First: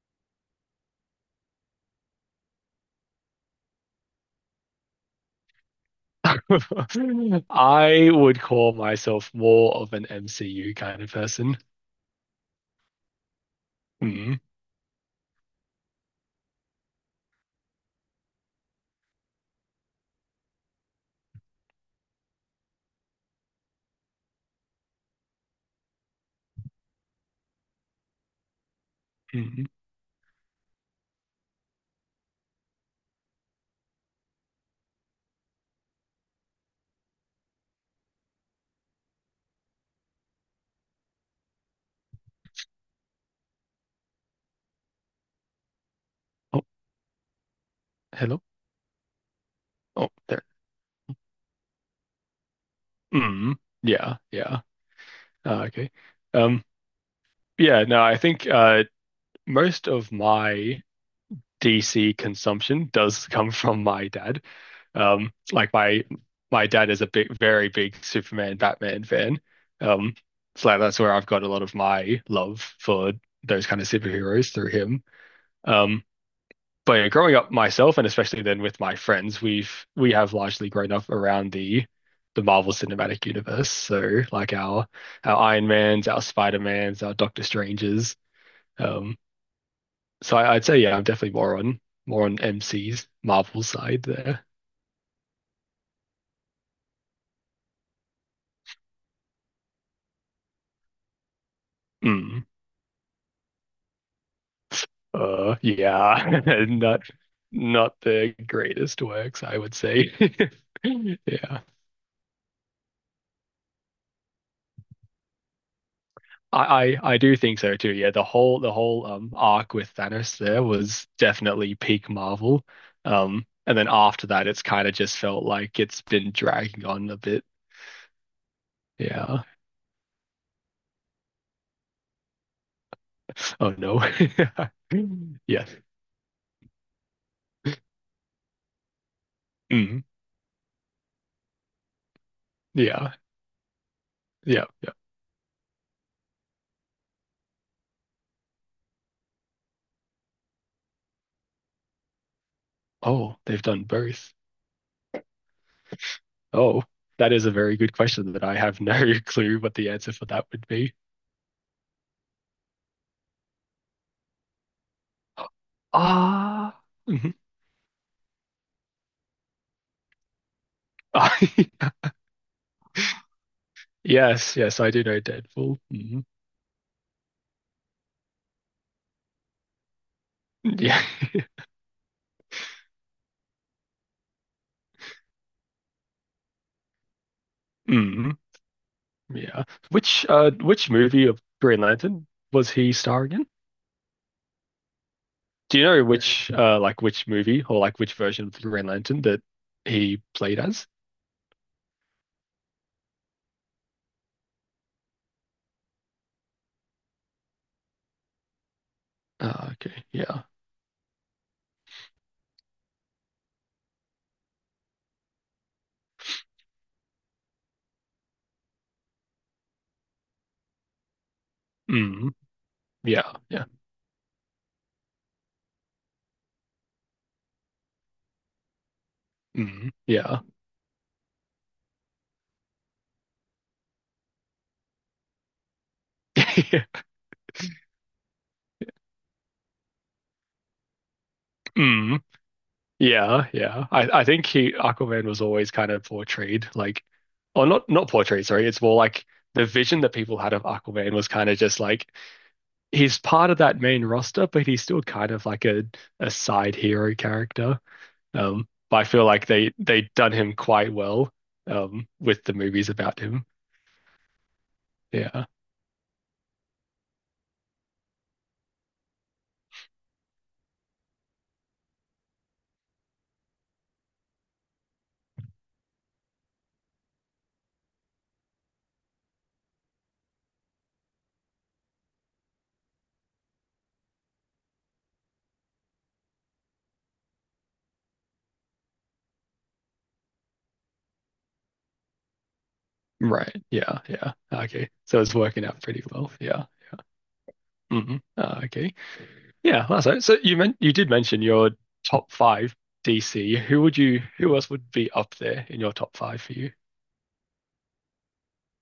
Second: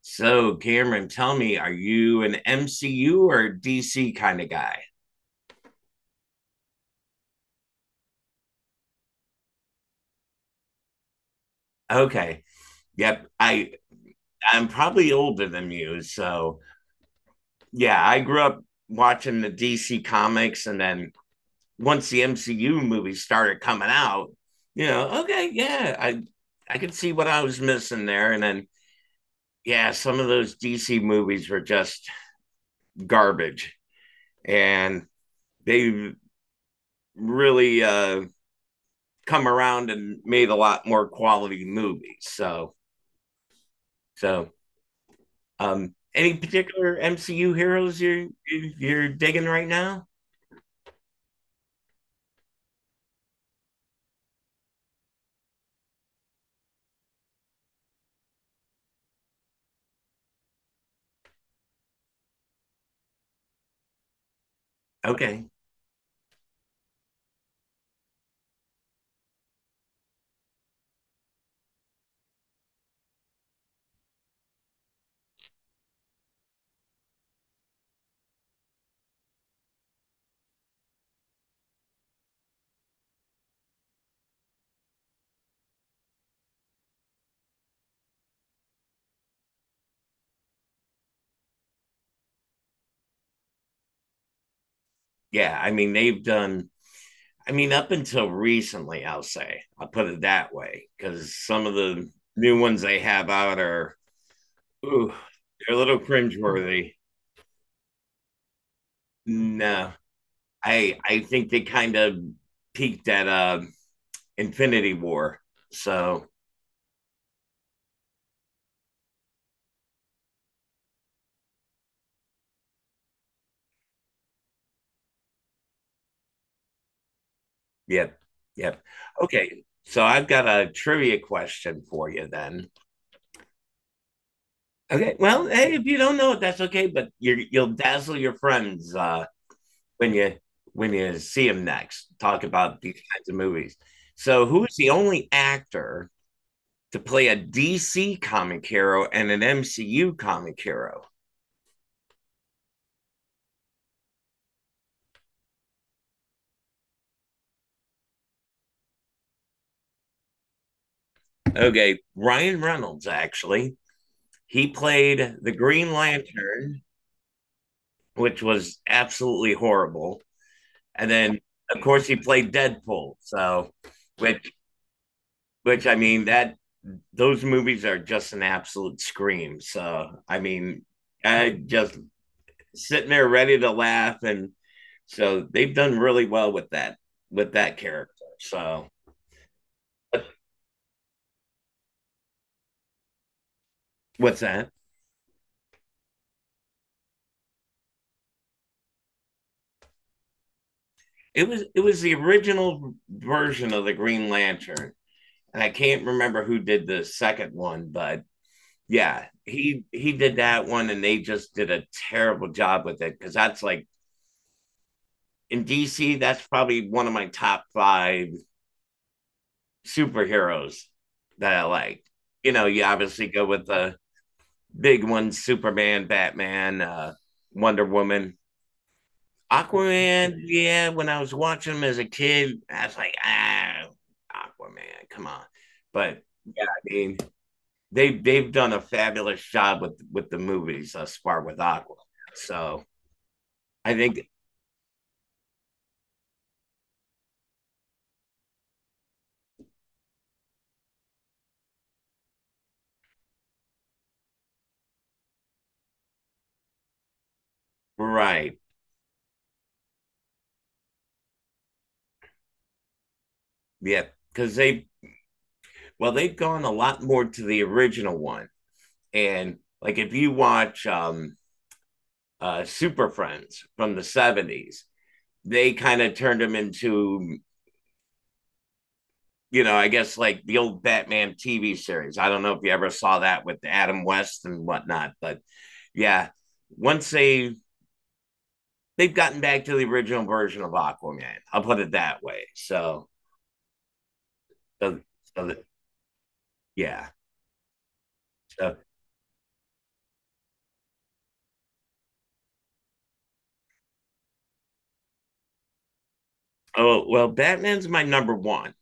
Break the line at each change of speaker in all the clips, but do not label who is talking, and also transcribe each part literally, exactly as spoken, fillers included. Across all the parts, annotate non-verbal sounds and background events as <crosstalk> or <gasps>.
So, Cameron, tell me, are you an M C U or D C kind of guy?
<laughs> I would call myself more of an M C U kind of person.
Okay. Yep. I
Mm,
I'm probably older than you, so yeah, I grew up watching the D C comics, and then once the M C U movies started coming out, you know, okay, yeah, I I could see what I was missing there. And then
mm.
yeah, some of those D C movies were just garbage, and they really uh come around and made a lot more quality movies. So, so um, any
Oh,
particular M C U heroes you're
hello.
you're digging right now?
Oh, there. Mm, yeah, yeah. Ah, okay. Um, yeah, no, I think uh most of my D C consumption does <laughs> come from my dad. Um,
Okay,
like my my dad is a big, very big Superman, Batman fan. Um, so like that's where I've got a lot of my love for those kind of superheroes through him. Um, but yeah, growing up myself and especially then with my friends, we've we have largely grown up around the the Marvel Cinematic Universe, so like our our Iron Mans, our Spider-Mans, our Doctor Strangers, um so I, I'd say yeah, I'm definitely more on more on M C's Marvel side there.
yeah, I mean they've done. I mean up until recently, I'll say I'll put it that way because some of the
Mm.
new ones they have out are, ooh,
uh
they're a little
yeah <laughs>
cringeworthy.
not not the greatest works I would
No,
say. <laughs>
I I think
Yeah,
they kind of peaked at uh, Infinity War. So.
I, I I do think so too. Yeah, the whole the whole um arc with Thanos there was definitely peak Marvel. Um, and then after that, it's kind of just felt like it's been dragging on a bit.
Yep. Yep.
Yeah.
Okay. So I've got a trivia question for you then.
Oh no. <laughs>
Okay. Well,
Yes.
hey, if you don't know it, that's okay. But you you'll dazzle your friends, uh,
Mhm.
when you when you see them next. Talk about these
Yeah.
kinds of movies. So,
Yeah.
who is the
Yeah.
only actor to play a D C comic hero and an M C U comic hero?
Oh, they've done both. Oh, that is a very good question that I have no <laughs> clue what the answer for that would be.
Okay, Ryan Reynolds, actually. He played
<gasps>
the Green
Ah.
Lantern,
Mhm.
which was absolutely horrible. And then, of
<laughs>
course, he played Deadpool. So, which,
Yes. Yes, I do know Deadpool.
which I
Mhm.
mean, that those movies are just an absolute scream. So, I mean,
Yeah.
I just sitting there ready to laugh, and so they've done really well with that with that
<laughs>
character.
Mhm.
So,
Yeah. Which uh which movie of Green Lantern was he starring in?
what's that?
Do you know? Yeah, which uh like which movie or like which version of the Green Lantern that he played as?
It was it was the original version of the Green Lantern, and I can't remember who did the second one, but yeah,
Uh,
he
okay.
he did
Yeah.
that one, and they just did a terrible job with it because that's like in D C, that's probably one of my top five superheroes that I like.
Mm.
You know, you obviously
Yeah.
go
Yeah.
with the big ones: Superman, Batman, uh, Wonder Woman.
Mm.
Aquaman,
Yeah.
yeah, when I was watching him as a kid, I was like, ah, Aquaman, come on. But yeah, I
<laughs>
mean, they've they've done a fabulous job with with the movies thus far with Aqua.
Mm.
So
Yeah. Yeah.
I
I I
think,
think he Aquaman was always kind of portrayed like, or not not portrayed, sorry. It's more like the vision that people had of Aquaman was kind of just like he's part of that main roster, but he's still kind of like a a side hero character.
right,
Um, but I feel like they they done him quite well um with the movies about him.
yeah, because they
Yeah.
well, they've gone a lot more to the original one. And like, if you watch um, uh, Super Friends from the seventies, they kind of turned him into, you know, I guess, like the old Batman T V series. I don't know if you ever saw that with Adam West and whatnot, but yeah, once they they've gotten back to the original version of Aquaman, I'll put it that way. So,
Right. Yeah. Yeah. Okay.
so,
So it's
so
working out pretty well. Yeah.
yeah.
Hmm. Uh,
So,
okay. Yeah. That's it. So you meant you did mention your top five D C. Who would you? Who else would be up there in your top five for you?
oh well, Batman's my number one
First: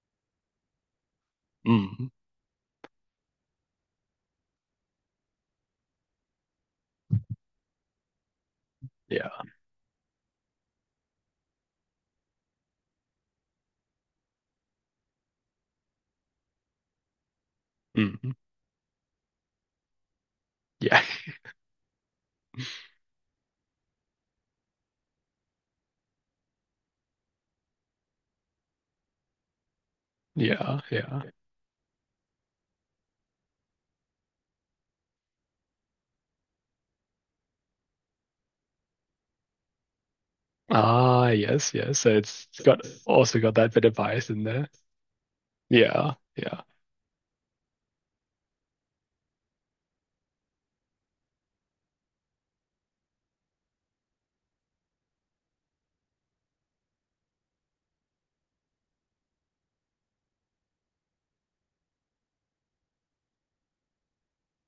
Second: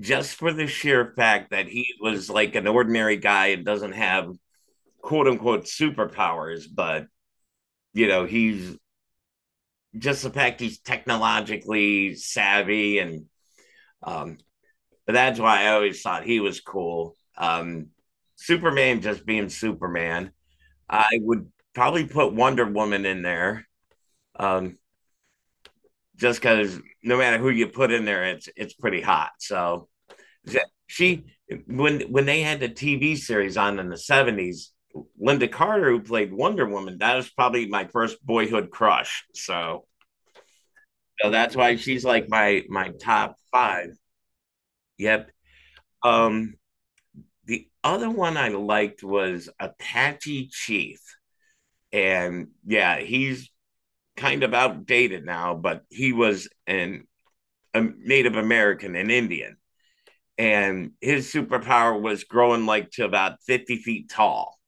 just for the sheer fact that he
Mm.
was like an ordinary guy and doesn't have, quote unquote, superpowers, but you know, he's
Yeah.
just the fact he's technologically savvy, and um but that's why I always thought he was cool. Um
Mm.
Superman just being Superman.
Yeah.
I
<laughs>
would probably put Wonder Woman in there. Um just because no matter who you put in there, it's it's pretty hot. So
Yeah. Yeah.
she when when they had the T V series on in the seventies, Linda Carter, who played Wonder Woman, that was probably my first boyhood crush. So,
Ah.
so that's
Yes.
why
Yes.
she's
So
like
it's
my
got
my top
also got that bit
five.
of bias in there.
Yep.
Yeah.
Um,
Yeah.
the other one I liked was Apache Chief, and yeah, he's kind of outdated now, but he was an a Native American, an Indian, and his superpower was growing like to about fifty feet tall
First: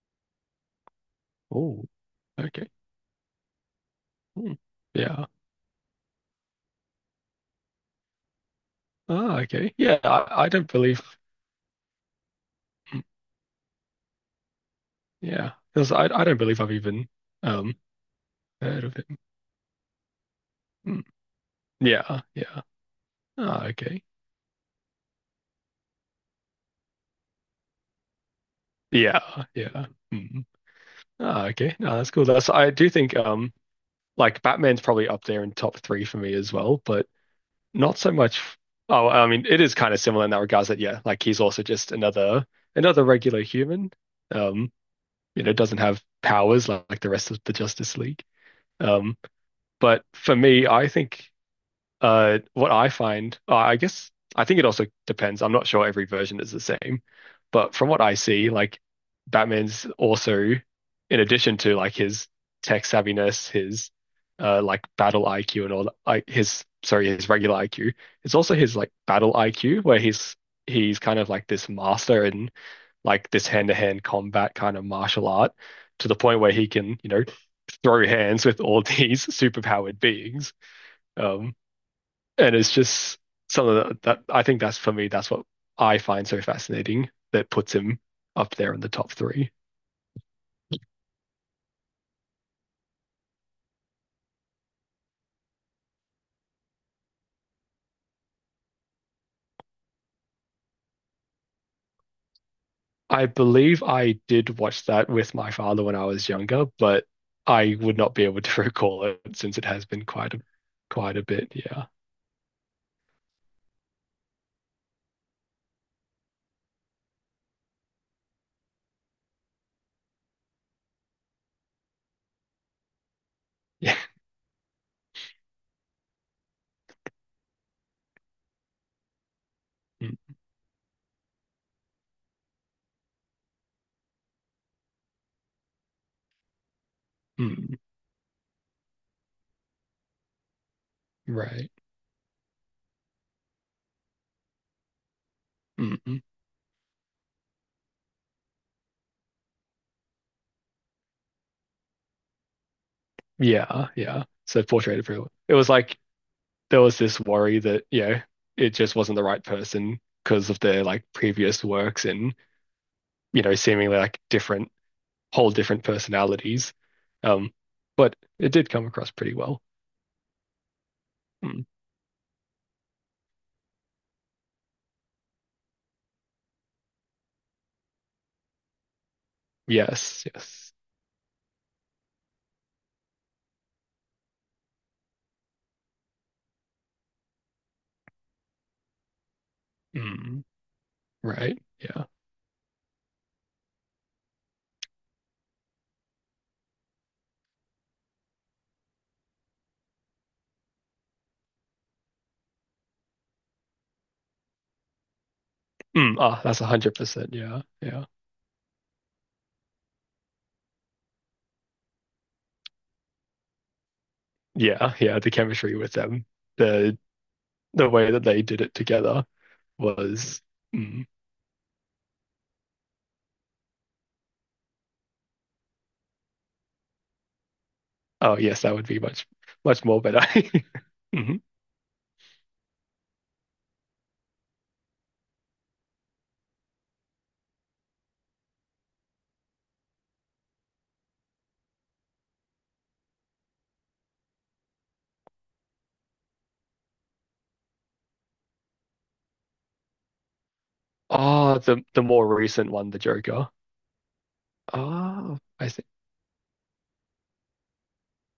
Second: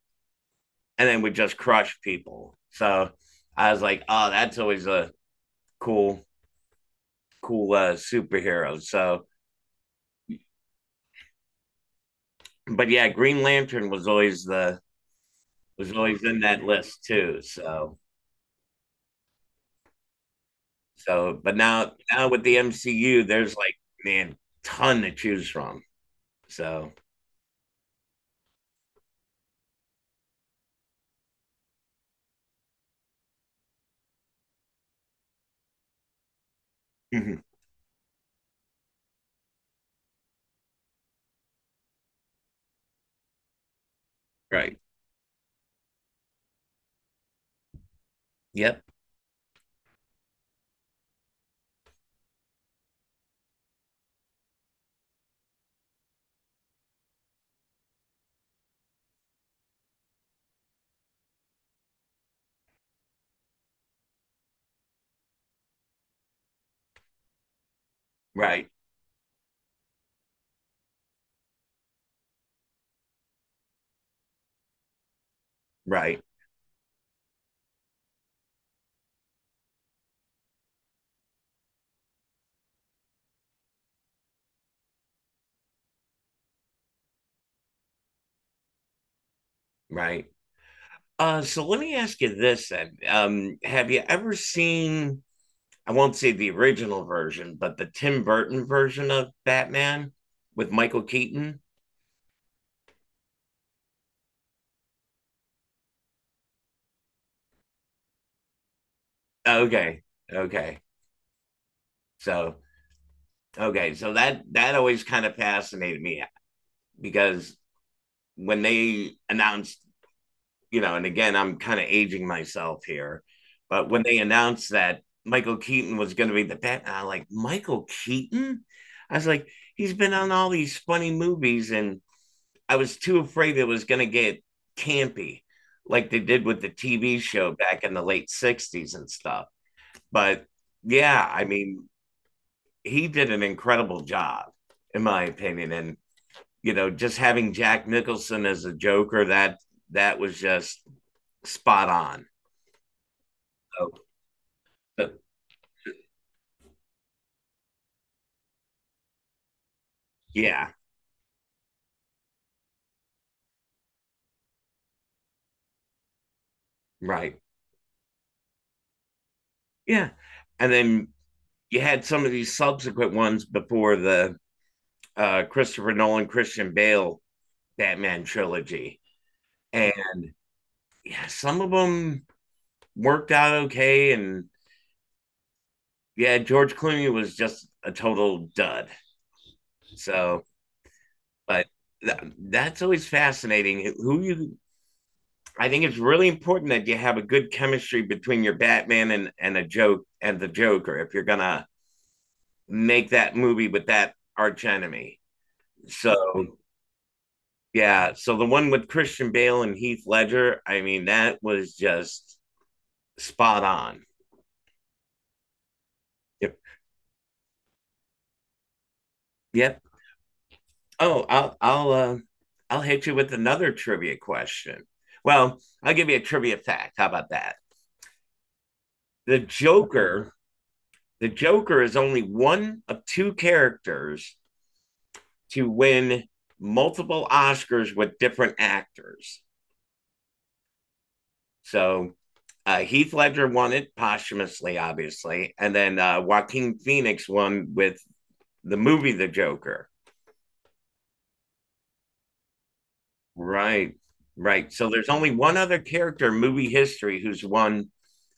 and then would just
Oh.
crush people.
Okay.
So I was like, oh, that's
Mm.
always a
Yeah.
cool, cool uh, superhero. So,
Oh, okay. Yeah, I, I don't believe.
but
Mm,
yeah, Green Lantern was always the
yeah,
was
because I,
always
I don't
in
believe
that
I've
list
even
too.
um
So,
heard of him. Mm,
so, but now
yeah,
now with the
yeah.
M C U, there's,
Oh,
like,
okay.
man, ton to choose from. So,
Yeah, yeah. Mm. Oh, okay. No, that's cool. That's I do think um like Batman's probably up there in top three for me as well, but
<laughs>
not so much. Oh, I mean, it is kind of similar in that regards that yeah, like he's also just another another regular human. Um,
right,
you know, doesn't have powers like, like the rest of the Justice League.
yep,
Um, but for me, I think. Uh, what I find, uh, I guess, I think it also depends. I'm not sure every version is the same, but from what I see, like Batman's also, in addition to like his tech savviness, his uh like battle I Q and all that, like his, sorry, his regular I Q, it's also
right,
his like battle I Q where he's he's kind of like this master in like this hand-to-hand combat kind of martial art to the
right,
point where he can, you know, throw hands with all these <laughs> superpowered beings. Um, and it's just something that, that I think that's for me, that's what I find so fascinating that puts him up there in the top three.
right. Uh, so let me ask you this then: um, have you ever seen, I won't say the original version, but the Tim Burton version of Batman with Michael Keaton.
I believe I did watch that with my father when I was younger, but I would not be able to <laughs> recall it since it has
Okay.
been quite a
Okay.
quite a bit. Yeah.
So, okay. So that, that always kind of fascinated me because when they announced, you know, and again, I'm kind of aging myself here, but
Yeah.
when they announced that Michael Keaton was going to be the Batman, I'm like, Michael Keaton? I was like, he's been on
<laughs>
all these funny movies, and I was too afraid it was going to get campy, like they did with the T V show
Mm, mm,
back in the late sixties and stuff. But yeah, I
right.
mean, he did an incredible job, in my opinion. And
Mm, mm.
you know, just having Jack Nicholson as a Joker, that that was just spot on. So,
Yeah. Yeah. So Portrait of
but
a It was like there was this worry that, you know, it just wasn't the right person because of
yeah,
their like previous works and, you know, seemingly like different, whole different personalities.
right,
Um, but it did come across pretty well.
yeah. And then
Mm.
you had some of these subsequent ones before the uh, Christopher Nolan, Christian Bale Batman trilogy, and
Yes, yes.
some of them worked out okay. And yeah, George Clooney was just a total dud. So,
Mm. Right.
but
Yeah.
th- that's always fascinating. Who you, I think it's really important that you have a good chemistry between your Batman and, and a joke and the Joker if you're going to make that movie with that arch enemy.
Mm. Ah,
So,
that's a hundred percent. Yeah. Yeah.
yeah. So the one with Christian Bale and Heath Ledger, I mean, that was just spot on.
Yeah. Yeah. The chemistry with them,
Yep.
the the way that they did it together
Yep.
was. Mm.
Oh, I'll I'll uh, I'll hit you with another trivia question. Well, I'll give you a trivia fact. How about that?
Oh yes, that would be much,
The
much more better.
Joker,
<laughs>
the
Hmm.
Joker is only one of two characters to win multiple Oscars with different actors. So uh, Heath Ledger won it posthumously, obviously, and then uh, Joaquin Phoenix won with the movie The Joker.
Oh, the the more recent one, the Joker.
Right, right. So there's only
Oh,
one
I
other
see.
character in movie history, who's won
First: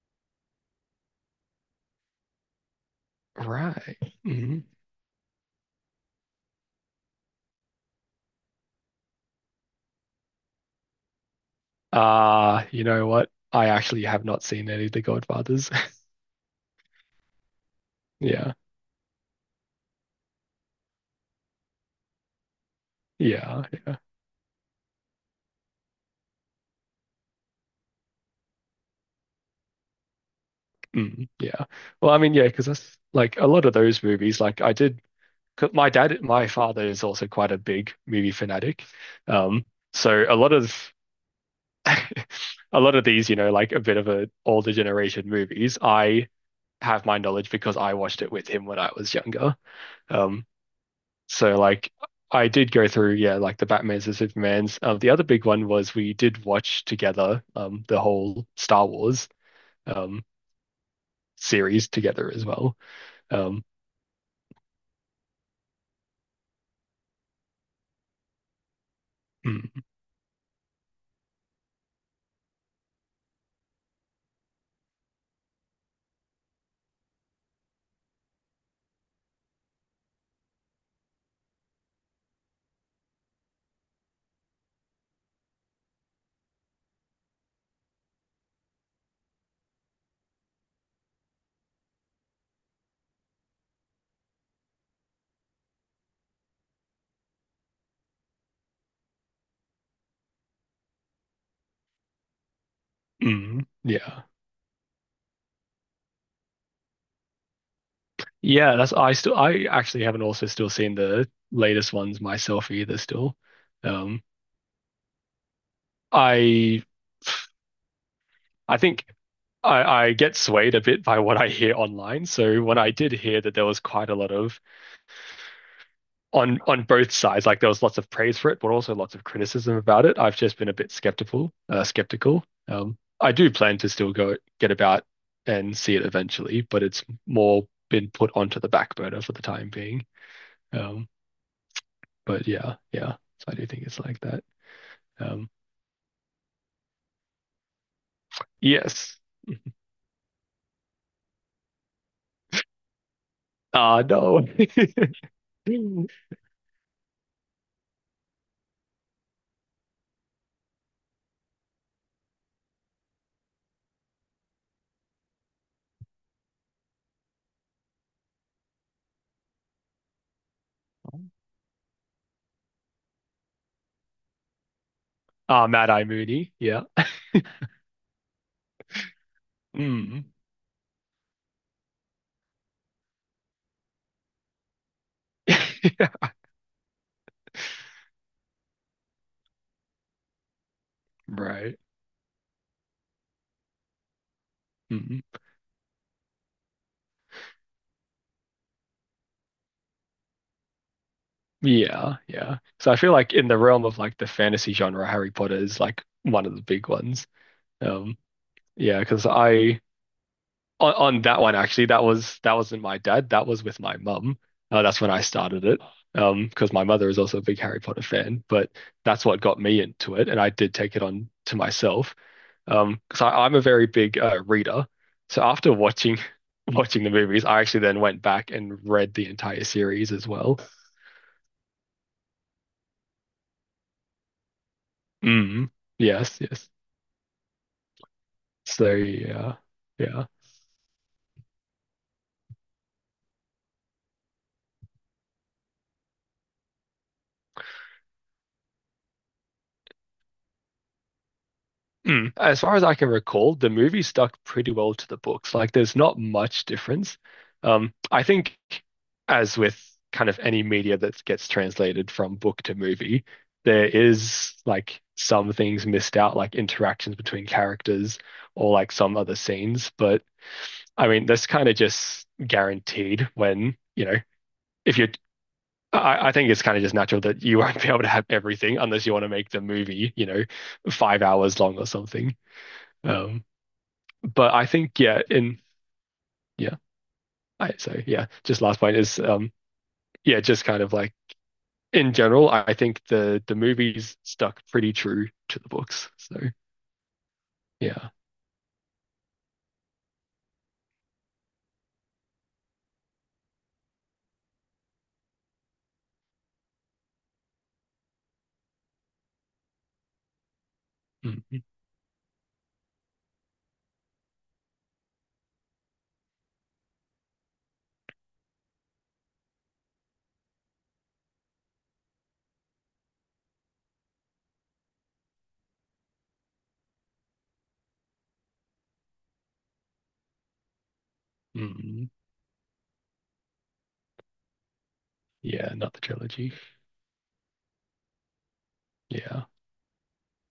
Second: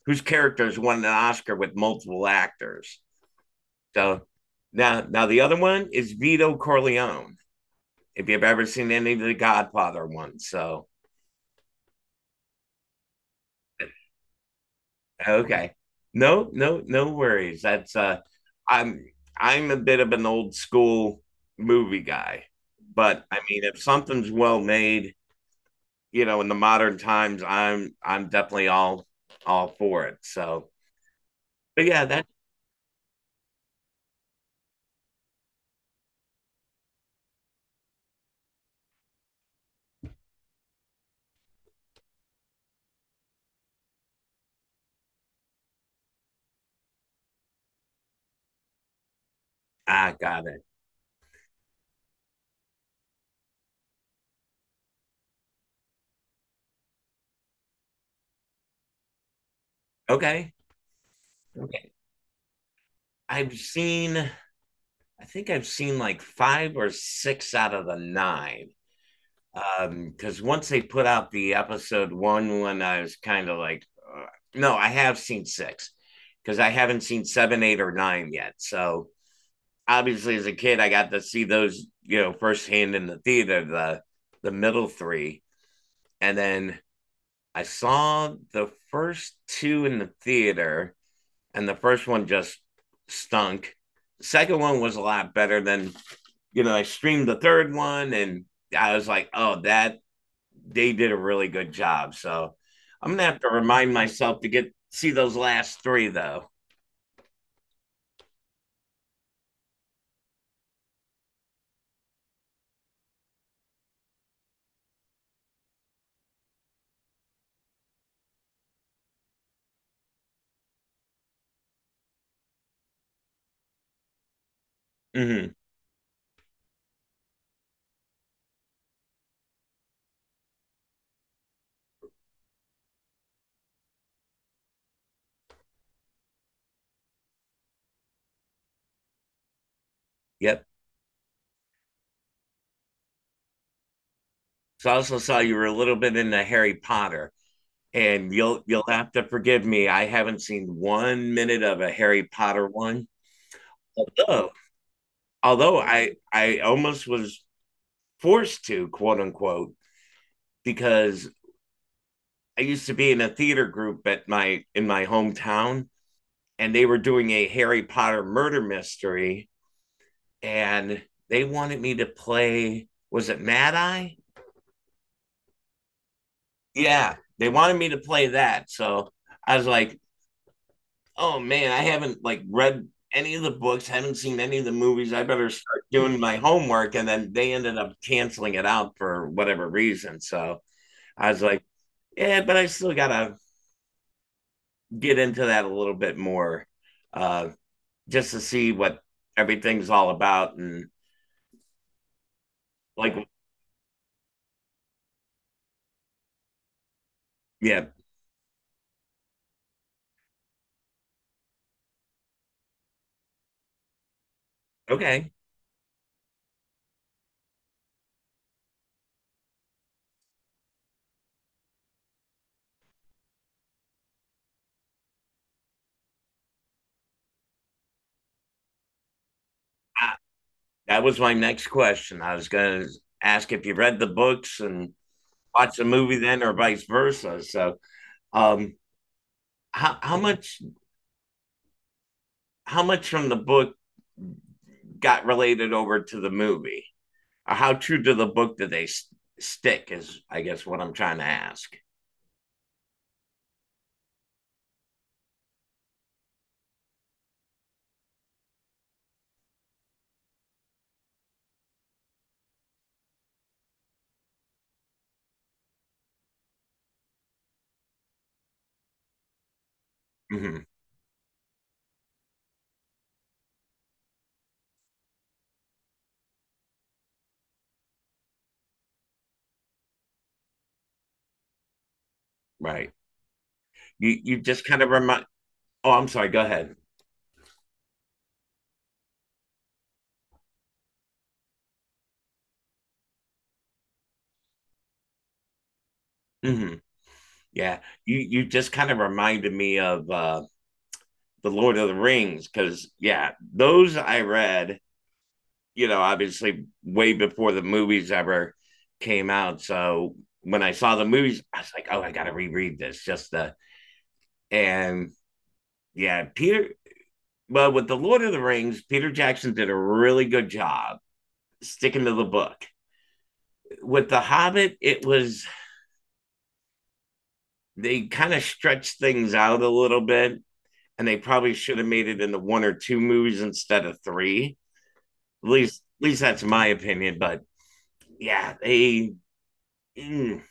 whose characters won an Oscar with multiple actors.
Right.
So
Hmm.
now, now the other one is Vito Corleone. If you've ever seen any of the Godfather ones, so
Uh, you know what? I actually have not seen any of the Godfathers.
okay,
<laughs>
no, no, no worries. That's uh,
Yeah.
I'm I'm a bit of an old school movie guy, but I
Yeah.
mean, if
Yeah.
something's well made, you know, in the modern times, I'm I'm definitely all all for it. So,
Mm, yeah.
but yeah,
Well, I
that.
mean, yeah, because that's like a lot of those movies. Like I did, 'cause my dad, my father is also quite a big movie fanatic. Um, so a lot of <laughs> a lot of these, you know, like a bit of a older generation movies, I have my knowledge because I watched it with him when I was younger.
I got
Um,
it.
So like I did go through, yeah, like the Batmans and Supermans. Um, the other big one was we did watch together um the whole Star Wars um
Okay,
series
okay.
together as well.
I've
Um,
seen I think I've seen like five or six out of the nine.
mm,
Um, Because once they put out the episode one, when I was kind of like, uh, no, I have seen six because I haven't seen seven, eight, or nine yet. So obviously, as a kid, I got to see those, you know, firsthand in the theater, the the middle three, and then I saw the first two in the theater, and the first one just stunk. The second one was a lot better than, you know, I streamed the third one, and I was like, oh, that they did a really good job. So I'm gonna have to
mm,
remind
yeah.
myself to get see those last three though.
Yeah, that's I still I actually haven't also still seen the latest ones myself either still. Um, I I think I, I get swayed a bit by what I hear online. So when I did hear that there was quite a lot of
Mm-hmm.
on on both sides. Like there was lots of praise for it, but also lots of criticism about it. I've just been a bit skeptical. Uh, skeptical. Um, I do plan to still go get about and see it eventually, but it's more been put onto the back burner for the time being.
Yep.
Um, but yeah, yeah. So I do think it's like that.
So I also saw
Um,
you were a little bit into Harry Potter, and you'll you'll have
yes.
to forgive me, I haven't seen one minute of a Harry Potter one,
Ah, uh, no.
although although I I almost was forced to, quote unquote, because I used to be in a theater group at my in my hometown, and they were doing a Harry Potter murder mystery, and they wanted me to play. Was it Mad Eye?
Ah, <laughs> uh, Mad Eye Mooney. Yeah.
Yeah, they wanted me to play that. So I was like,
Mm.
oh man, I haven't like read any of the books, haven't seen any of the movies. I better
<laughs>
start
Yeah.
doing my homework. And then they ended up canceling it out for whatever reason. So I was like,
Right.
yeah, but I still got to get
Mm.
into that a little bit more, uh, just to see what everything's all about. And
Yeah, yeah. So I feel
like,
like in the realm of like the fantasy genre, Harry Potter is like one of the big ones.
yeah,
Um, yeah, because I on, on that one actually, that was that wasn't my dad, that was with my mum. Uh, that's when I
okay,
started it. Um, because my mother is also a big Harry Potter fan, but that's what got me into it, and I did take it on to myself. Um, because I, I'm a very big uh, reader, so after watching <laughs> watching the movies, I actually then went back and read the entire series
I,
as well.
that was my next question. I was going to ask if you read the books and
Mm,
watched the movie
yes,
then, or
yes.
vice versa. So, um,
So yeah,
how how
yeah.
much how much from the book got related over to the movie? Or how true to the book did they s- stick? Is, I guess, what I'm trying to ask.
Mm. As far as I can recall, the movie stuck pretty well to the books. Like there's not much difference. Um, I think as with kind of any media that gets translated from book to movie, there is like some things missed out, like interactions between characters or like some other scenes. But
Hmm.
I mean, that's kind of just guaranteed when, you know, if you're I, I think it's kind of just natural that you won't <laughs> be able to have everything unless you want to make the movie, you know, five hours long or something.
Right.
Um,
You you
but
just
I
kind of
think yeah,
remind.
in
Oh, I'm sorry. Go ahead.
yeah, I so yeah, just last point is um yeah, just kind of like in general, I think the the movies stuck pretty true to the books. So
Hmm. Yeah.
yeah,
You you just kind of reminded me of uh, the Lord of the Rings because yeah, those I read, you know, obviously way before the movies ever came out. So when I saw the movies, I
mm
was like, oh, I got to reread this, just the and yeah, Peter. Well, with the Lord of the Rings, Peter Jackson did a really good job sticking to the book. With the Hobbit, it was they kind of stretched things out a little bit, and they probably should have made
mm
it into one or two movies instead of three. At
yeah,
least,
not the
at least that's
trilogy.
my opinion. But yeah, they
Yeah,
mm,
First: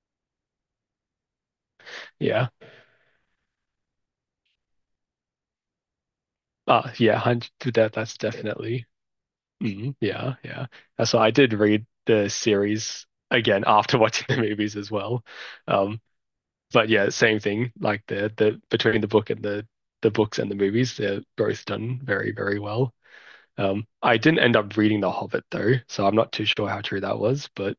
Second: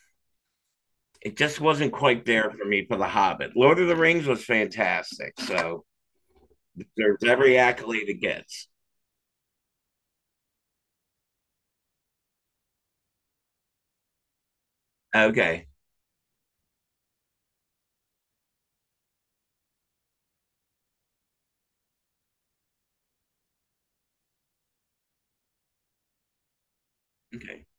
it just wasn't quite there
yeah,
for me for The Hobbit. Lord of the Rings was fantastic, so
uh, yeah,
there's
hundred
every
that
accolade
that's
it gets.
definitely. Hmm. Yeah, yeah. Uh, So I did read the series again after <laughs> watching the movies as well.
Okay,
Um, but yeah, same thing. Like the the between the book and the the books and the movies, they're both done very, very well. Um, I didn't end up reading The Hobbit though, so I'm not too sure how true that was.
okay,
But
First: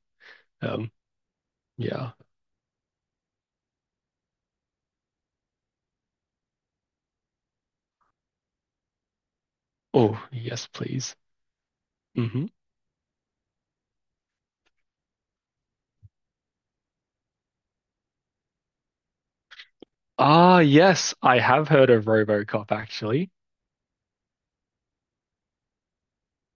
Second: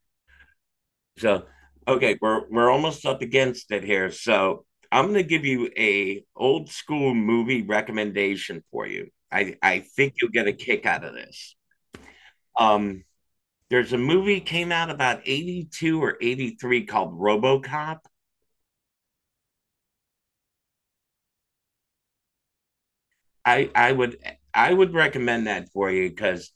um,
so
yeah.
okay, we're we're almost up against it here, so I'm gonna give you a old school movie recommendation for you. I I think
Oh,
you'll get a
yes,
kick out of
please.
this.
Hmm.
Um, there's a movie came out about eighty-two or eighty-three called RoboCop.
Ah, yes, I have heard of RoboCop actually.
I I would I would recommend that for you because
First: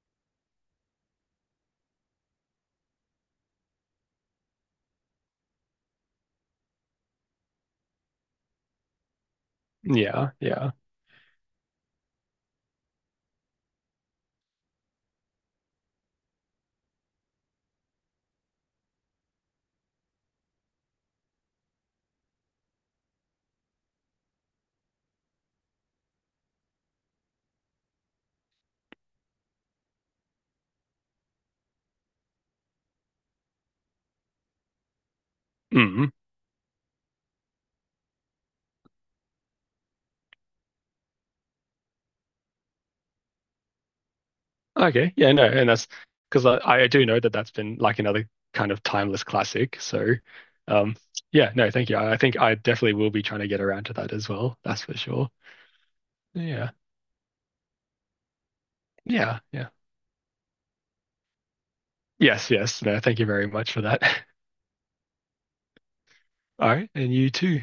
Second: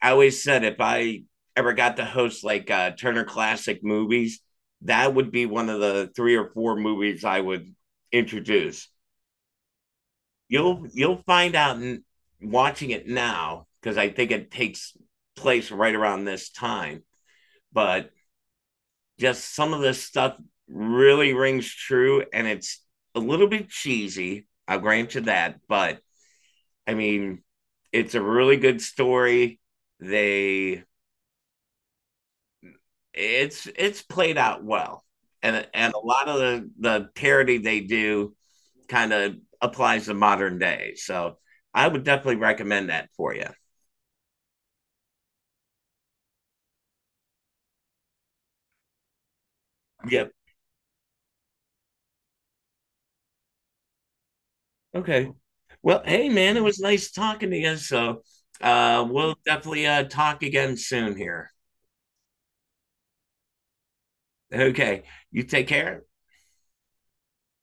I always said if I ever got to host, like, uh, Turner Classic Movies, that would be one of the three or four movies I would introduce.
Yeah, yeah.
You'll you'll find out, in, watching it now, because I think it takes place right around this time. But just some of this stuff really rings true, and it's a little bit cheesy. I'll grant you that, but I mean, it's a really good story. They it's it's played out well, and and a
Mm.
lot of the the parody they do kind of applies to modern day. So I would definitely recommend that for you.
Okay, yeah, no, and that's because I, I do know that that's been like another kind of timeless classic. So,
Yep.
um, yeah, no, thank you. I, I think I definitely will be trying to get around to that as well. That's for sure.
Okay. Well, hey man, it
Yeah,
was nice talking to you. So uh, we'll
yeah, yeah.
definitely uh, talk again soon here.
Yes, yes. No, thank you very much for that. <laughs>
Okay. You take care.
All right, and you too.